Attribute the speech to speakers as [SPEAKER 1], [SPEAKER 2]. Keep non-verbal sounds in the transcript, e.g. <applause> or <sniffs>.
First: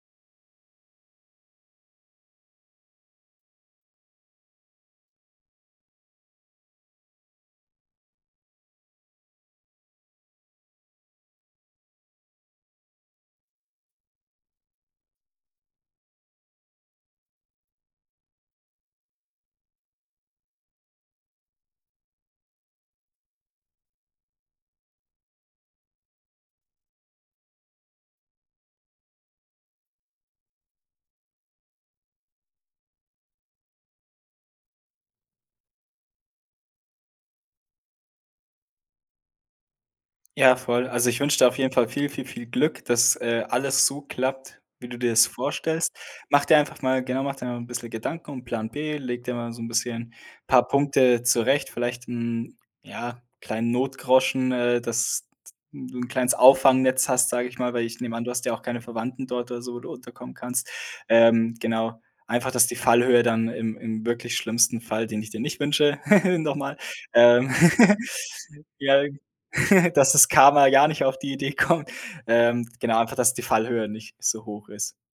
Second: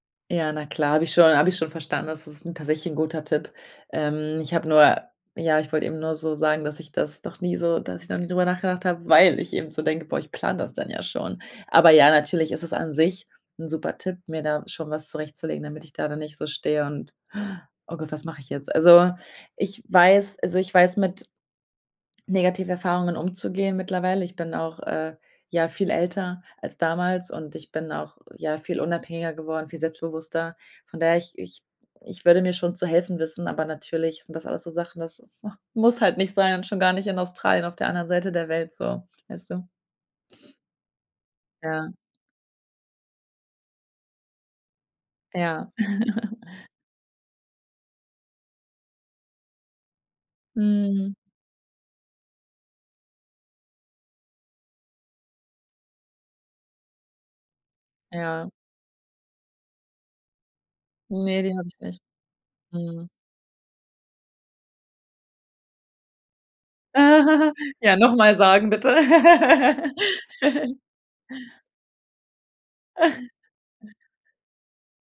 [SPEAKER 1] Ja, na klar, habe ich schon habe ich schon verstanden. Das ist tatsächlich 'n guter Tipp. Ähm, ich habe nur ja, ich wollt eben nur so sagen, dass ich das noch nie so dass ich noch nie drüber nachgedacht habe, weil ich eben so denke: „Boah, ich plane das dann ja schon.“ Aber ja, natürlich ist es an sich 'n super Tipp, mir da schon was zurechtzulegen, damit ich da dann nicht so stehe und <inhales> „Oh Gott, was mache ich jetzt?“ Also, ich weiß also ich weiß, mit Negativerfahrungen umzugehen mittlerweile. Ich bin auch, äh, ja, viel älter als damals und ich bin auch, ja, viel unabhängiger geworden, viel selbstbewusster. Von daher, ich ich ich würde mir schon zu helfen wissen, aber natürlich sind das alles so Sachen, das, ach, muss halt nicht sein und schon gar nicht in Australien auf der anderen Seite der Welt, so. Weißt du?
[SPEAKER 2] Ja,
[SPEAKER 1] <sniffs>
[SPEAKER 2] voll. Also ich wünsche dir auf jeden Fall
[SPEAKER 1] Ja.
[SPEAKER 2] viel, viel, viel Glück, dass, äh, alles so klappt, wie du dir das
[SPEAKER 1] Ja.
[SPEAKER 2] vorstellst.
[SPEAKER 1] <giggles>
[SPEAKER 2] Mach dir einfach mal genau, mach dir mal 'n bisschen Gedanken und Plan b, leg dir mal so 'n bisschen paar
[SPEAKER 1] Mhm.
[SPEAKER 2] Punkte zurecht, vielleicht mm, ja, kleinen Notgroschen, äh, dass d 'n du 'n kleines Auffangnetz hast, sage ich mal, weil ich nehme an, du hast
[SPEAKER 1] Ja.
[SPEAKER 2] ja auch keine Verwandten dort oder so, wo du unterkommen kannst.
[SPEAKER 1] Ne,
[SPEAKER 2] Ähm,
[SPEAKER 1] die hab ich
[SPEAKER 2] genau,
[SPEAKER 1] nicht.
[SPEAKER 2] einfach, dass die
[SPEAKER 1] Mhm.
[SPEAKER 2] Fallhöhe dann im im wirklich schlimmsten Fall, den ich dir nicht wünsche <giggles> noch mal
[SPEAKER 1] Ah,
[SPEAKER 2] ähm,
[SPEAKER 1] <giggles> Ja, nochmal
[SPEAKER 2] <giggles>
[SPEAKER 1] sagen, bitte.
[SPEAKER 2] ja, <giggles> dass das Karma
[SPEAKER 1] <laughs>
[SPEAKER 2] gar nicht auf die Idee kommt. Ähm, genau, einfach, dass die Fallhöhe
[SPEAKER 1] <giggles>
[SPEAKER 2] nicht so hoch ist.